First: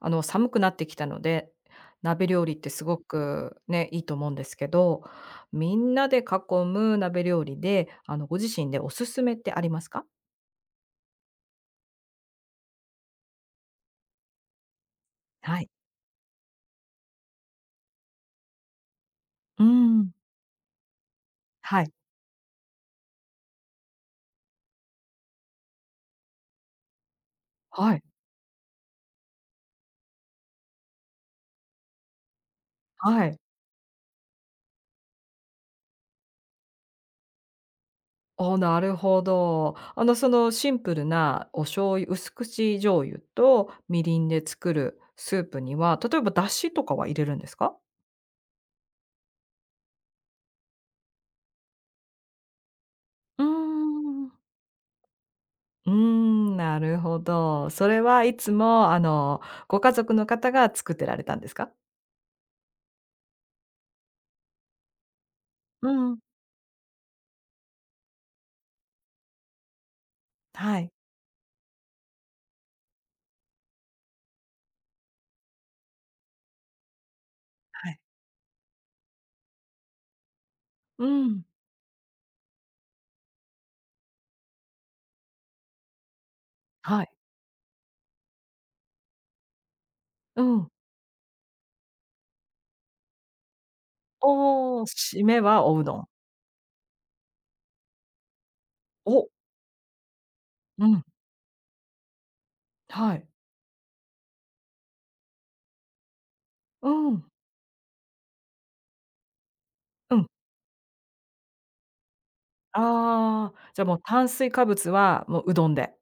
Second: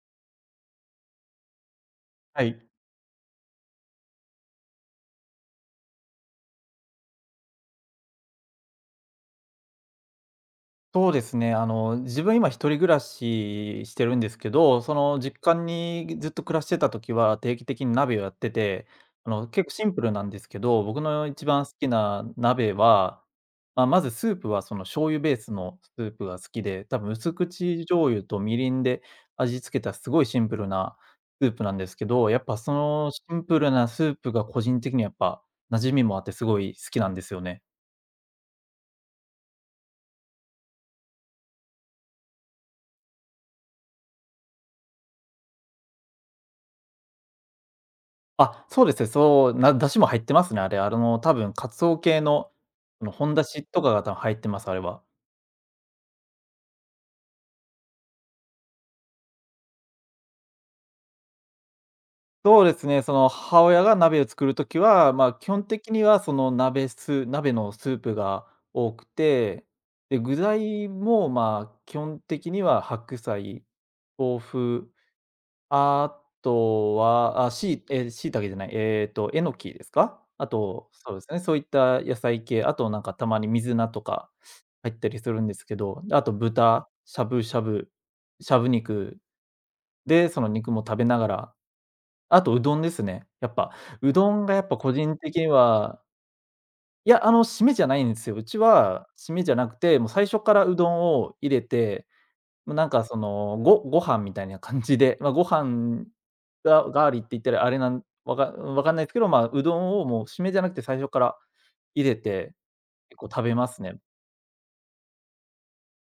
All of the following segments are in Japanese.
寒くなってきたので、鍋は料理っい、てすごくね、いいと思うんですけど、みんなで囲む鍋料理で、ご自身でおすすめってありますか？そうですね。自分今一人暮らししてるんですけど、その実家はい。にずっと暮らしてた時は定期的に鍋をやってて、うー結構シンプん。ルなんですけど、僕の一番好はきい。な鍋は、まずスープはその醤油ベースのスープが好きで、多分薄口はい。醤油とみりんで味付けたすごいシンプルなスープなんですけど、やっぱそのシはい。ンプルなスープが個人的にはやっぱ馴染みもあってすごい好きなんですよね。あなるほど。そのシンプルなお醤油薄口醤油とみりんで作るスープには、例えば出汁とかは入れるんですか？あ、そうですね。出汁も入ってますね、あれ。多分鰹系の、本うー出汁とかが多分ん。入ってます、あれは。うーん、なるほど。それはいつも、ご家族の方が作ってられたんですか？そうですね、その、母親が鍋を作るときは、基本的うにん。は鍋のスープが多くて、で、具は材い、も、基本的には白菜、豆腐あとは、あ、しいはい。えー、椎茸じゃない、えのきですか？あと、うそうですね、ん。そういった野菜系、あとなんかたまに水菜とか入ったりするんですけど、あと豚、はい。しゃぶしゃぶ、しゃぶ肉で、そうのん。肉も食べながら、あとうどんですね。やっぱ、うどんがやっぱおお、個人締的めにはおうどは、ん。いや、締めじゃないんですよ。うちはお。締めじゃなくて、もう最初からううどんん、を入れてなんかはそい。の、ご飯みたいな感じで、ご飯ががあうりっん、て言ったらあれなん、わかわかんないですけど、うどんをうもうん。締めじゃなくて最初から入れて、結構食ああ、べますじゃあもね。う炭水化物はもううどんで。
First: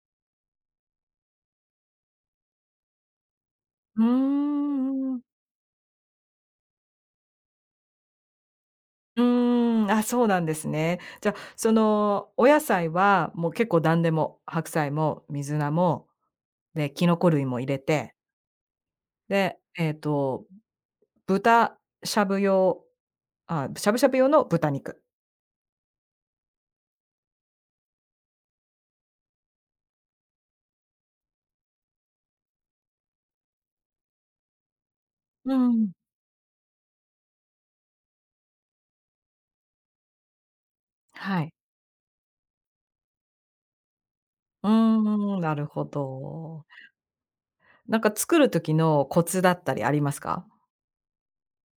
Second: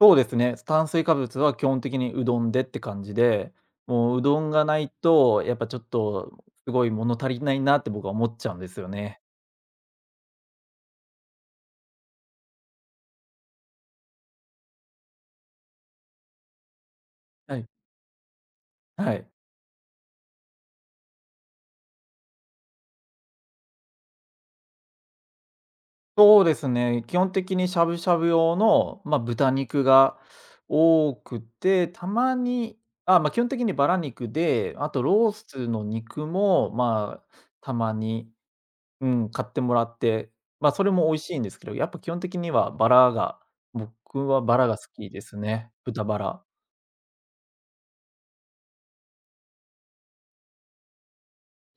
そうですね、炭水化物は基本的にうどんでって感じで、うーもううどんがないん、うん。と、やっぱちょっとすごい物足りないなって僕は思っちゃうんですよね。ーん、あ、そうなんですね。じゃあ、そのお野菜はもう結構何でも、白菜も水菜も、で、キノコ類はも入い、れて、はい。で、豚しゃぶ用あ、しゃぶしゃぶ用の豚肉。そうですね。基本的にしゃぶしゃぶ用の、豚肉が多くて、たまに、基本的にバラ肉で、あとローうスのん、肉も、たまに、うん、買ってもらって、それも美味しいんはでい。すけど、やっぱ基本的にはバラが僕はバラうーが好きですん、なるね。ほ豚バラ。ど。なんか作る時のコツだったりありますか？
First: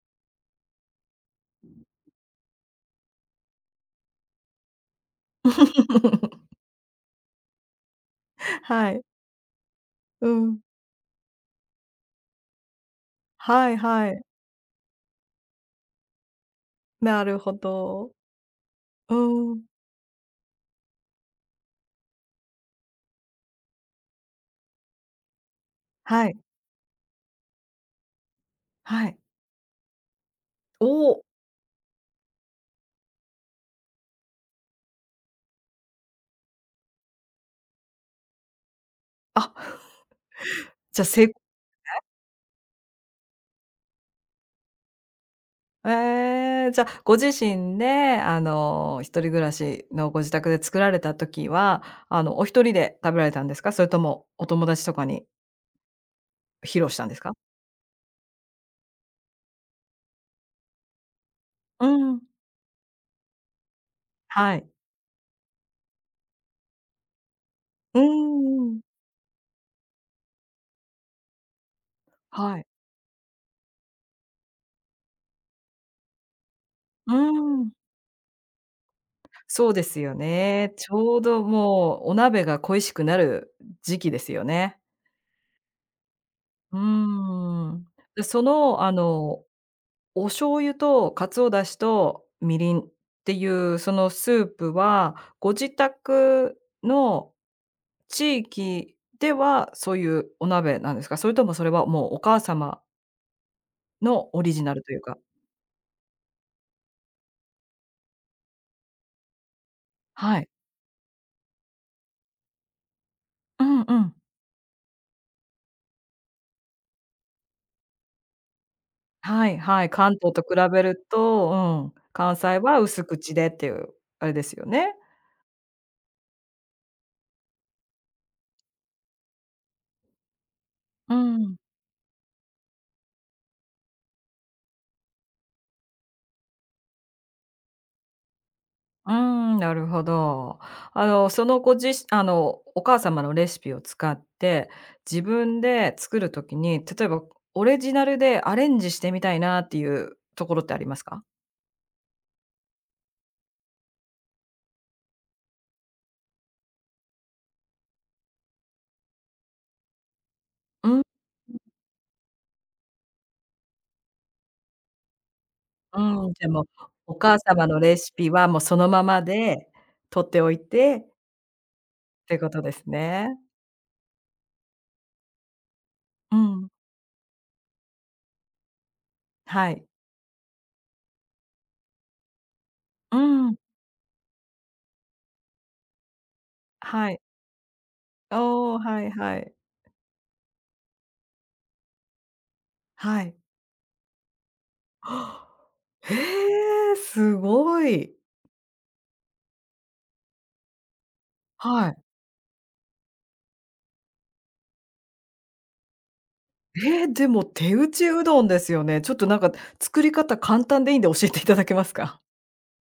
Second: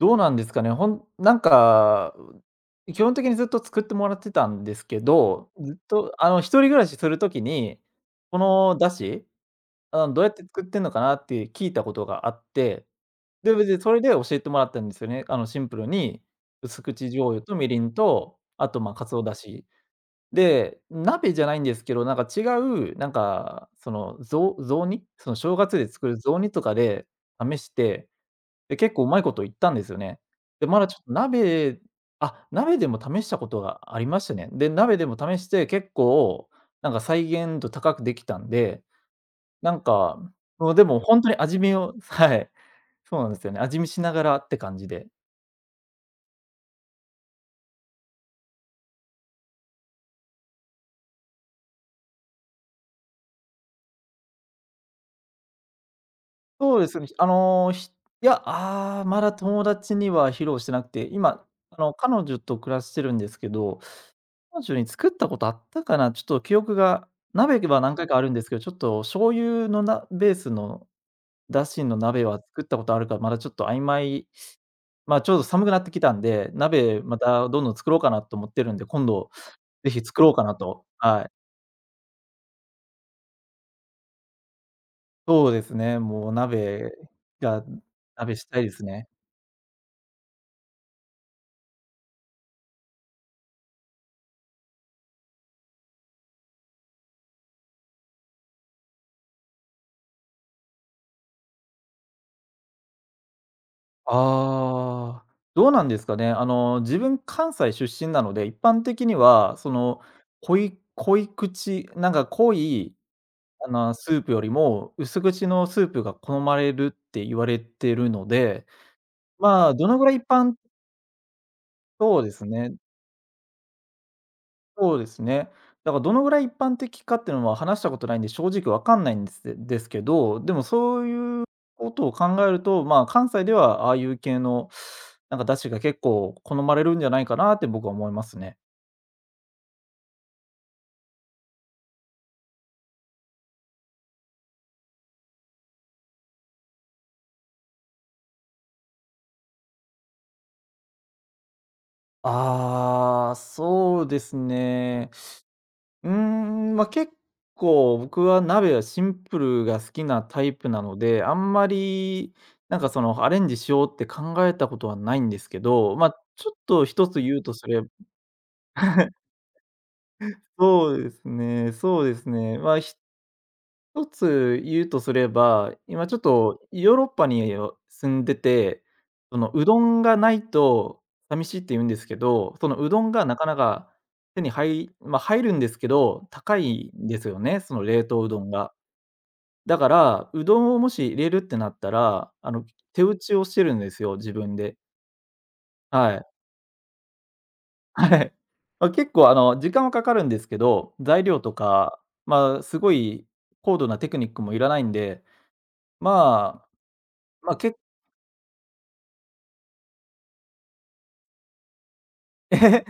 どうなんですかね、ほんなんか、基本的にずっと作ってもらってたんですけど、ずっと一 人暮らしするときに、このは出い、汁どううやってん。作ってんのかなって聞いたことがあって、で、は別いにそれはでい。教えてもらったんですよね。シンプルに、薄口な醤る油ほとみりんど。と、あと、鰹だうしん。で、鍋じゃないんですけど、なんか違う、なんか、その、ぞう雑煮、その正月で作るはい、雑煮とかで試して、で、結構うはまい。いこといったんですよね。で、まおだちょっとお、鍋あ、鍋でも試したことがありましたね。で、鍋でも試して結構、なんか再現度高くできたんでなあ、んか、もうでもじゃ、ほんとせに味見をはい。そうなんですよね。味見しながらって感じで。ええ、じゃ、ご自身で、あの、一人暮らしのご自宅で作られた時は、お一人で食べられたんですか？それともお友達とかにそ披う露でしすたね。んですか？いや、ああ、まだ友達には披露してなくて、今、う彼ん。女と暮らしてるんですけど、は彼い。女に作ったことあったかな、ちょっと記憶が鍋は何う回かあるんですけんど、ちうょっん。と醤油のベースの出汁の鍋はは作っい。たことあるか、まだちょっと曖昧ちょうど寒くなってきたんで、鍋うまたどんん。どん作ろうかなと思ってるんで、今度そうでぜすひよ作ろうかなね。と、ちょうはい。どもうお鍋が恋しくなる時期ですよね。そうですね、もううー鍋がん。で、鍋そしたいでの、すね。お醤油と鰹出汁とみりんっていうそのスープは、ご自宅の地域ではそういうお鍋なんですか？それともそれはもうお母様のオリジナルというかああ、どうなんですかね。自分関西出身なので、一般的にはその、はい。濃い濃い口、なんか濃い、うんうスん。ープよりも薄口のスープが好まれるって言われてるので、はいはどい、のぐら関い一東と般比べると、うん、そうで関す西ね。は薄口でっていう、あれですよね。そうですね。だからどのぐらい一般的かっていうのは話したことないんで、正直わかんないんですですけど、でもそうういうん。ことを考えると、関西ではああいう系のなんか出汁が結構好まれるんじゃないかなって僕は思いますね。うーん、なるほど。あの、そのご自しあの、お母様のレシピを使って、自分で作る時に、例えばオレジナルでアレンジしてみたいなっていうところってありますか？ああ、そうですね。結構僕は鍋はシンプルが好きなタイプなうのん、で、あんまりなんかそのアレンジしようって考えたことはないんですけど、うん、じちゃ、ょっもう、と一おつ言母うとす様のれば レシピはもうそのま まで取っておいそうてですねそうでっすてこね。とです一ね。つ言うとすれば、今ちょっうとん、ヨーロッパに住んでて、そのうはどい。んがないと寂しいって言うんですけど、そのうどんうがなかなん、か手に入まあ、入るんですけど、高いんはでい。すよね、その冷凍うどんが。おお、はいはい。だから、うどんをもし入れるってなったら、手打はちい。をしてるんですよ、自分で。はあへはい。え、すごはい。い。結構時間はかかるんですけど、材料とはか、い。すごい高度なテクニックもいらないんで、まあ、えーでもまあ、手け 打ちうどんですよね。ちょっとなんか作り方簡単でいいんで教えていただけますか？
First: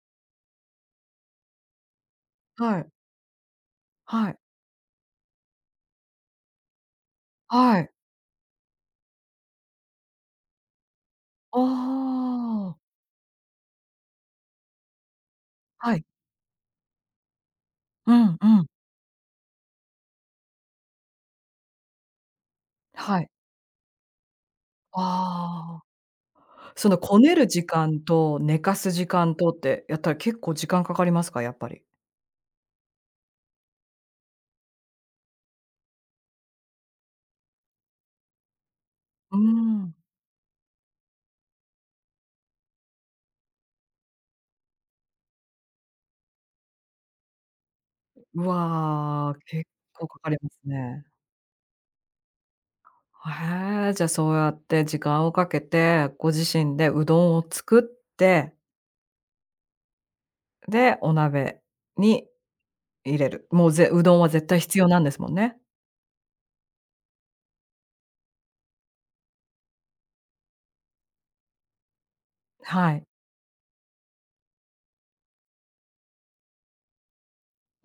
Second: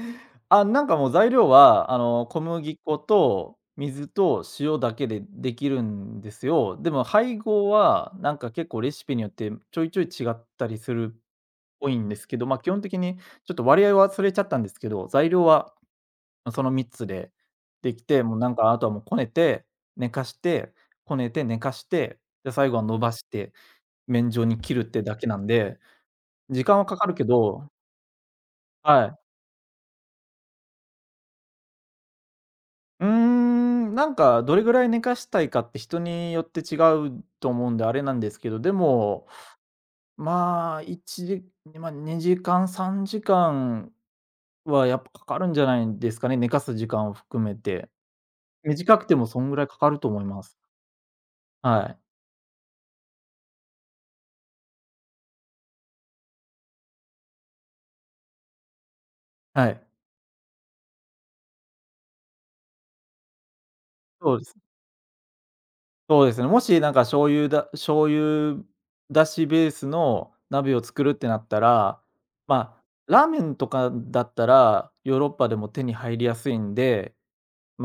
あ、なんかもう材料は、小 麦はい、粉と水はい、と塩だけでできるんですよ。でも配合はい。はなんか結構レシピによってちょいちょい違ったりするっぽいんですけど、基ああ、本的にちょっと割合は忘れちゃったんですけど、材料ははい。その3つでできうて、もんううなんん。かあとはもうこねて、寝かして、こねて寝かして、で、最後は伸ばはしい。て、麺状に切るってだけなんで、ああ。時間はそかのかるこけねる時ど間と寝かすは時い。間とってやったら結構時間かかりますか？やっぱり。なんかどれぐらい寝かしたいかって人によって違うと思うんであれなんですけど、でも、うーん。まあ、1時ま、2時間、3時間はやっぱかかるんじゃないですかね、寝かす時間を含めて。う短くてもわー、そんぐらい結かかる構とか思いかりまます。すね。はい。へえ、じゃあそうやって時間をかけて、ご自身でうどんを作って、はい。で、お鍋に入れる。もうぜうどんはそうで絶す。対必要なんですもんね。そうですね、もしなんか醤油だしベースの鍋を作るってなったら、はい。ラーメンとかだったら、ヨーロッパでも手に入りやすいんで、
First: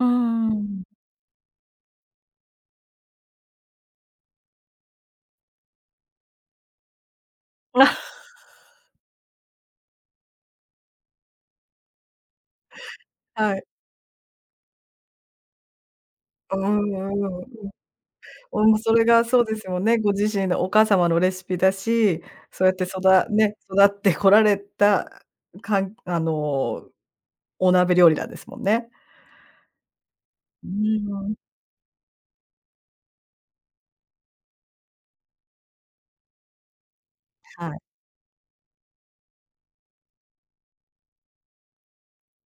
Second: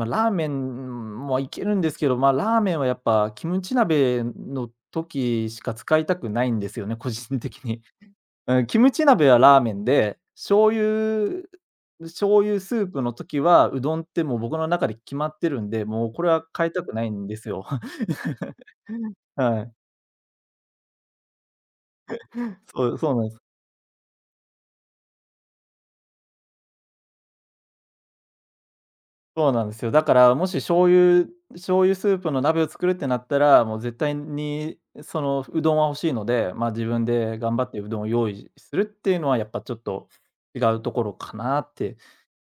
うーラーメん。ンもいけるんですけど、ラーメンはやっぱキムチ鍋の時しか使いたくないんですよね、個人的に。うん、キムチ鍋はラーメンで、醤油スープの時はい。はうどんってもう僕の中で決まってるんで、もうこれはう変えたんくないんうでんうん。すよ。おもそれがそうではすい。よね、ご自身のお母様のレシピだし、そうやってそうそそうなんだです。ね、育ってこられた、かんお鍋料理なんですもんね。そうなんですよ。だから、もしうーん、醤油スープの鍋を作るってなったら、もう絶対にそのうどんは欲しいので、自分で頑張はっい。てうどんを用意するっていうのはやっぱちょっと違うところかなって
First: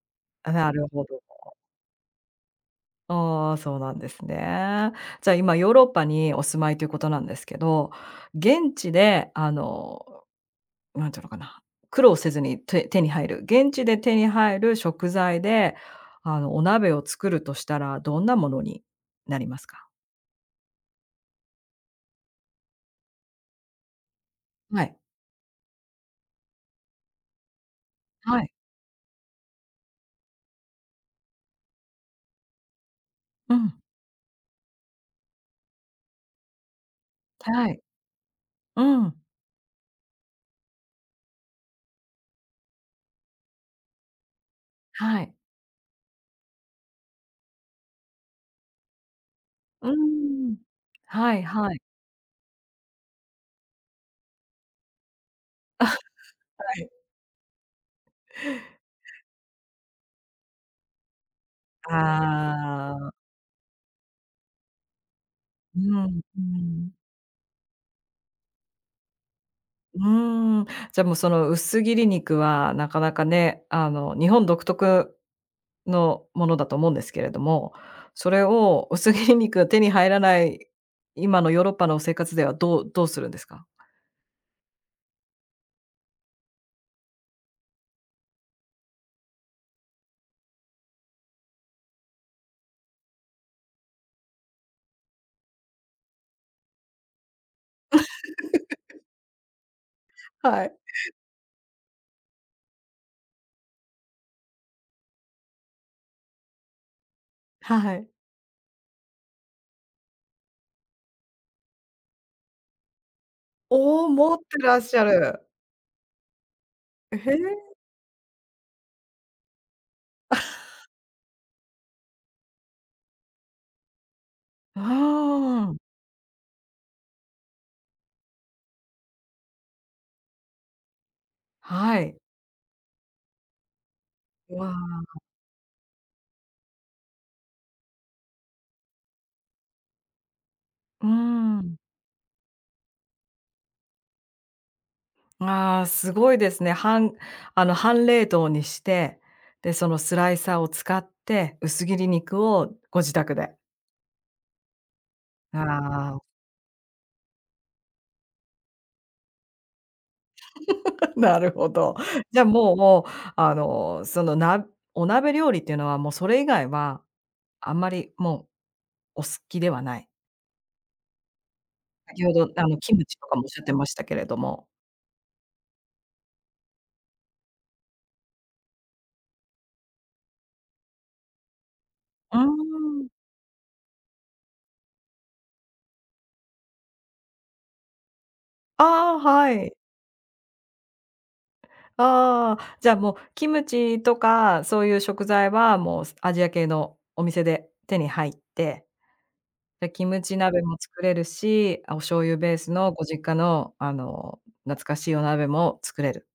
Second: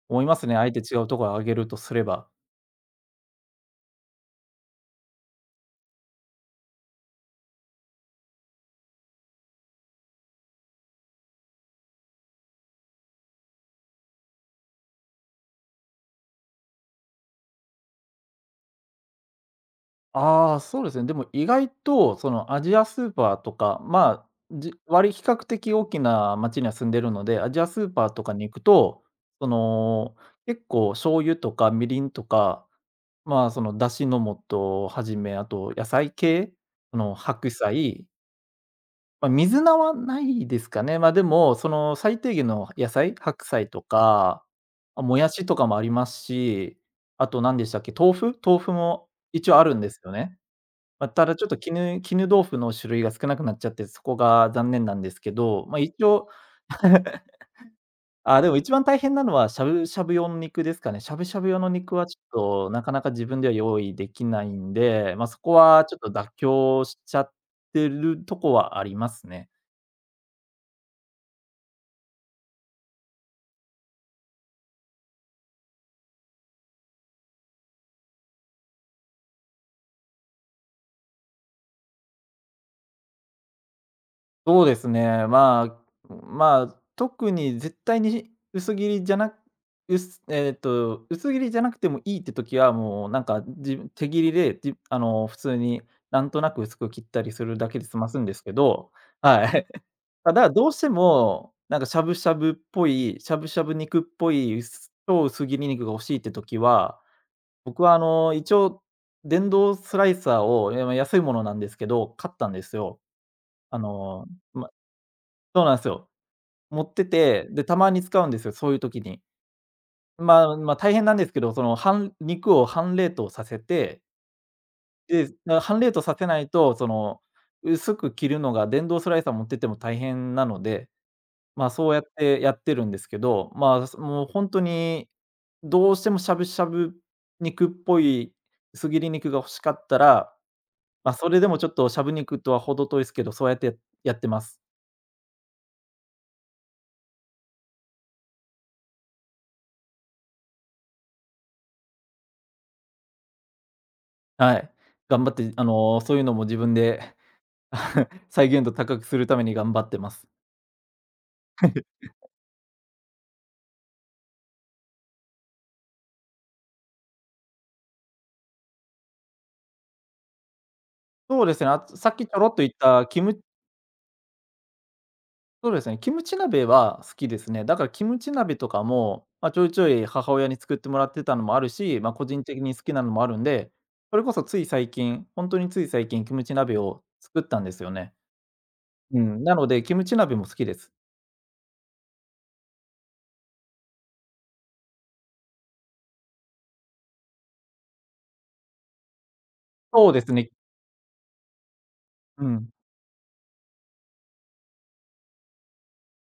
思いますあ、ね。あなえてる違ほうとど。ころを挙げるとすれば。ああ、そうなんですね。じゃあ、今ヨーロッパにお住まいということなんですけど、現地でなんていうのかな、苦労せずに手手に入る、現地で手に入る食材で、お鍋を作るとしたら、どんなものになりますか？ああ、そうですね。でも意外とそのアジアスーパーとか、はい。割比較的大きな町には住んでるので、アジアスーパーとかはにい。行くと、その、結構醤油とかみりんとかうそん。の、出汁の素をはじめ、あと野菜系、その、白はい。菜、うん。水菜はないですかね。でも、その、最低限の野菜、白菜とか、あ、もはやい。しとかもありますし、あと何でしたっけ、豆腐も一応あるんうでーすよね。ん。まあ、たはだいちょっとはい。絹豆腐の種類が少なくなっちゃって、そこが残念なんですけど、まあ、一応。はい。あ、でも一番大変なのは、しゃぶしゃぶ用の肉ですかね。しゃぶしゃぶ用の肉はちょっと、なかあなかあ、自分では用意できないんで、まあ、そこうはちょっとん、妥う協ん。しちゃってるとこはありますね。うーん、じゃあもうその薄切り肉はなかなかね、日本独特のものだと思うんですけれども、それを薄切り肉が手に入らない今のヨーロッパの生活ではどうどうするんですか？そうですね、まあ、特に絶対に薄切りじゃなく、薄えっと、薄切りじゃなくてもいいって時は、もうなんか、手切りで、あの、普通になんとなく薄く切ったりするだけで済ますんですけど、はい。ただ、はどい、うしても、なんかしゃぶしゃぶっぽい、しゃぶしゃぶ肉っぽい、超薄切り肉が欲しいって時は、僕ははあい。の、一応電動スライサーを、ま、安いものなんですけど、買ったんですよ。あおお、の、持ってまらっしゃる。そうなんすよ。持ってえへて、で、え。たまに使うんですよ、そういう時に。まあ、ま、大変なんですけど、その、肉を半冷凍させて、で、ああ、半冷凍させないと、その、薄く切るのが電動スライサー持ってても大変なので、まあ、そうはやっい。てやってるんですけど、まあ、もう本当わに、あ、どうしてもしゃぶしゃぶ肉っぽい薄切り肉が欲しかったら、うーまあ、それでもちょっん。としゃぶ肉とは程遠いですけど、そうやってやってます。ああ、すごいですね。半半冷凍にして、で、そのスライサーを使って、薄切り肉をご自宅で。はい。頑張って、ああの、そういうあ、のも自分で 再現度高くするために頑張ってます。なるほど。じゃ、もう、あの、その、なお鍋料理っていうのは、もうそれ以外は、あんまりもう、お好きではない。そうですね、あとさっ先きちほょど、ろっと言っキムたチとかもおっしゃってましたけれども。そうですね、キムチ鍋は好きですね。だからキムチ鍋とかも、まあ、ちょいちょい母親に作ってもらってたのもあるし、まあ、個う人的に好きなーのん。もあるんで、それこそつい最近、本当につい最近キムチ鍋を作ったんですよね。ああ、うん、はなのい。で、キムチ鍋も好きです。ああ、じゃあ、もうキムチとか、そういう食材はもう、アジア系のお店で手に入って、で、キそうでムすチね。鍋も作れるし、あ、お醤油うベーん、スのご実家の、懐かしいお鍋も作れる。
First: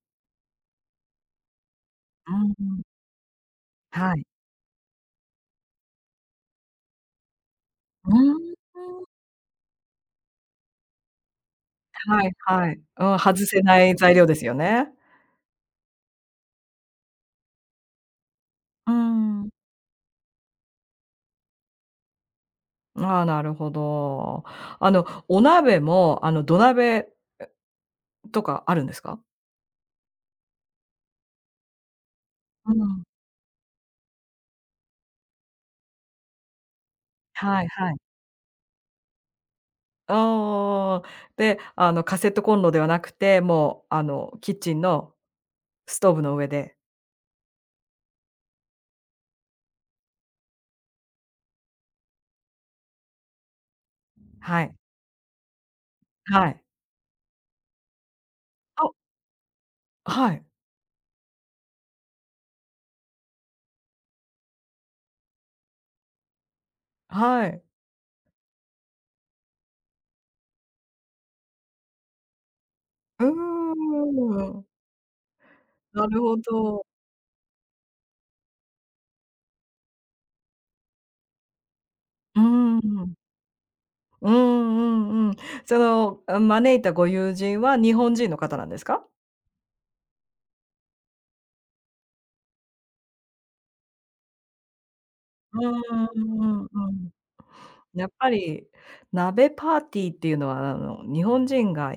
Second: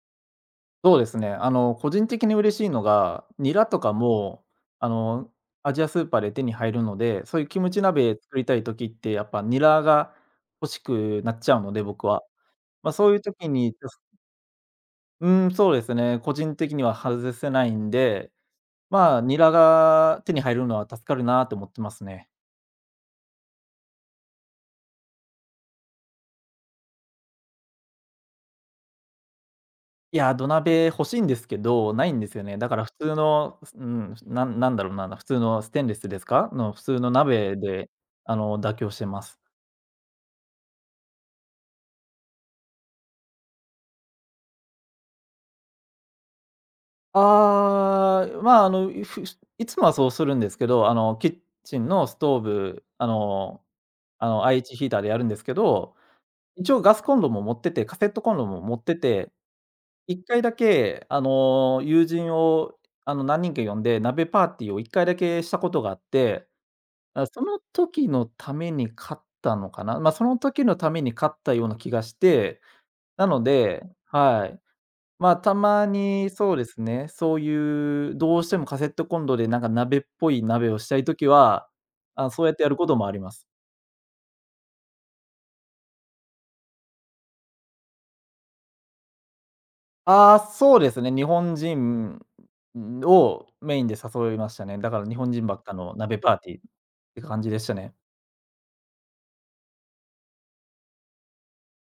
そうですね。あの、個人的うに嬉しいん。のが、ニラとかはい。も、あの、アジアスーパーで手に入るので、そういうキムチう鍋作ーりたん。い時ってやっぱニラが欲しくなっちゃうので、僕は。はいはい。まあ、うそういん、う外時せに、ない材料ですよね。うん、そうですね。個人的には外せないんで、うーまあ、ニん。ラが手に入るのは助かるなって思ってますね。ああ、なるほど。お鍋も、土鍋とかあるんですか？いや、土鍋欲しいんですけど、ないんですよね。だうから普ん。通の、うん、なんだろうな、普通のステンレスですか？の普通の鍋はいで、はい。あの、妥協してます。ああ。で、カセットコンロではなくて、もう、キッチンのストーブの上で、ああ、まあ、あの、いつもはそうするんですけど、あの、キッチンのストーブ、あの、はい、IH ヒーターでやるんですけど、はい。一応ガスコンロも持ってて、カセットコンロも持っあ、てて、1は回い、だけ、あの、友人を、あの、何人か呼んで、鍋パーティーを1回だけしたことがあって、あ、そはのい。時のために買ったのかな。まあ、その時のために買ったような気がして、うなーのではい。ん。まあ、たまなるにほそうですど。ね、そういうどうしてもカセットコンロでなんか鍋っぽい鍋をしたい時は、あ、うそうやってやるーこともあん。ります。うんうんうん。その、あ、招いたご友人は日本人の方なんですか？ああ、そうですね。日本人をメインで誘いましたね。だから日本人ばうっかんのう鍋パーティーんっうんうん。て感じでしたね。やっぱり、鍋パーティーっていうのは、日本人が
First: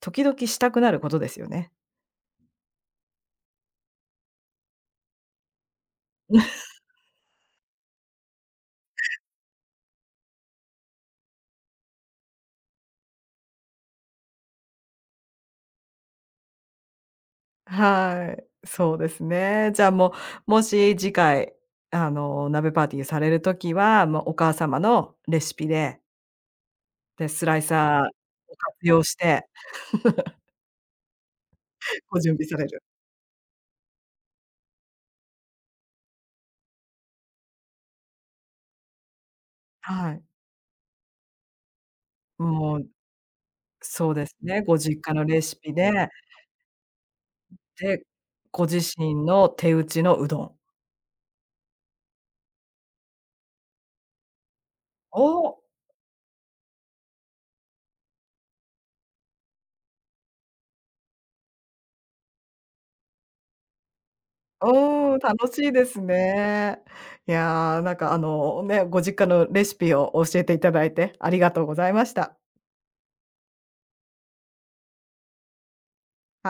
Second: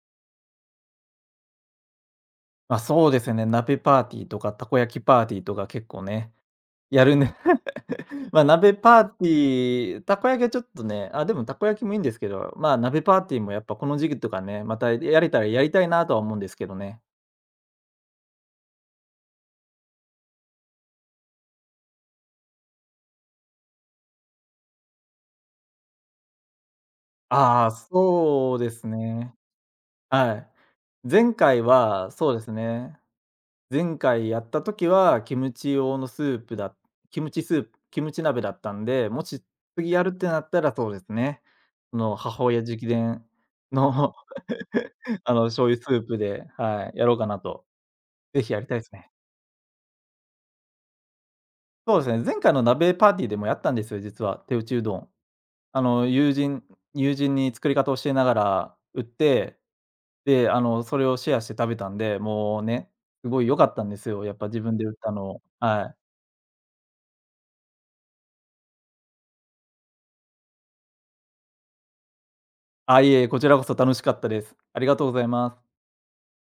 時々したくなることですよね。ま、そうですね、鍋パーティーとかたこ焼きパーティーとか結構ね、やるね。 まあ鍋パーティー、たこ焼きはちょっとね、あ、でもたこ焼きもいいんですけど、まあ、鍋パーティーもやっぱこの時期とかね、またやれたらやりたいなとは思うんですけどね。はい、そうですね。じゃあ、もう、もし次回、鍋パーティーされるときは、もうお母様のレシピで、で、スライああ、サーそをうで活す用しね。て、はい。前回はごそう準で備すされる。ね、前回やった時は、キムチ鍋だったんで、もし次やるはっい。てなったらそうですね。その母親直もう、伝その うですね、ご 実家のあレの、シ醤ピ油スーで、プで、はい、やろうかなと。で、ぜひやごりた自いですね。身の手打ちのうどんそうですね、前回の鍋パーティーでもやったんですよ、実は、手打ちうどん。おお、あの、友人に作り方を教えながら売って、で、あの、それをシェアして食べたんで、もうね、すごい良かったんですよ、やっぱ自う分で売ったーん、の、楽しいではすい。ね。いやー、なんか、ご実家のレシピを教えていただいてありがとうございました。あ、いえいえ、こちらこそ楽しかったです。ありがとうございます。はい。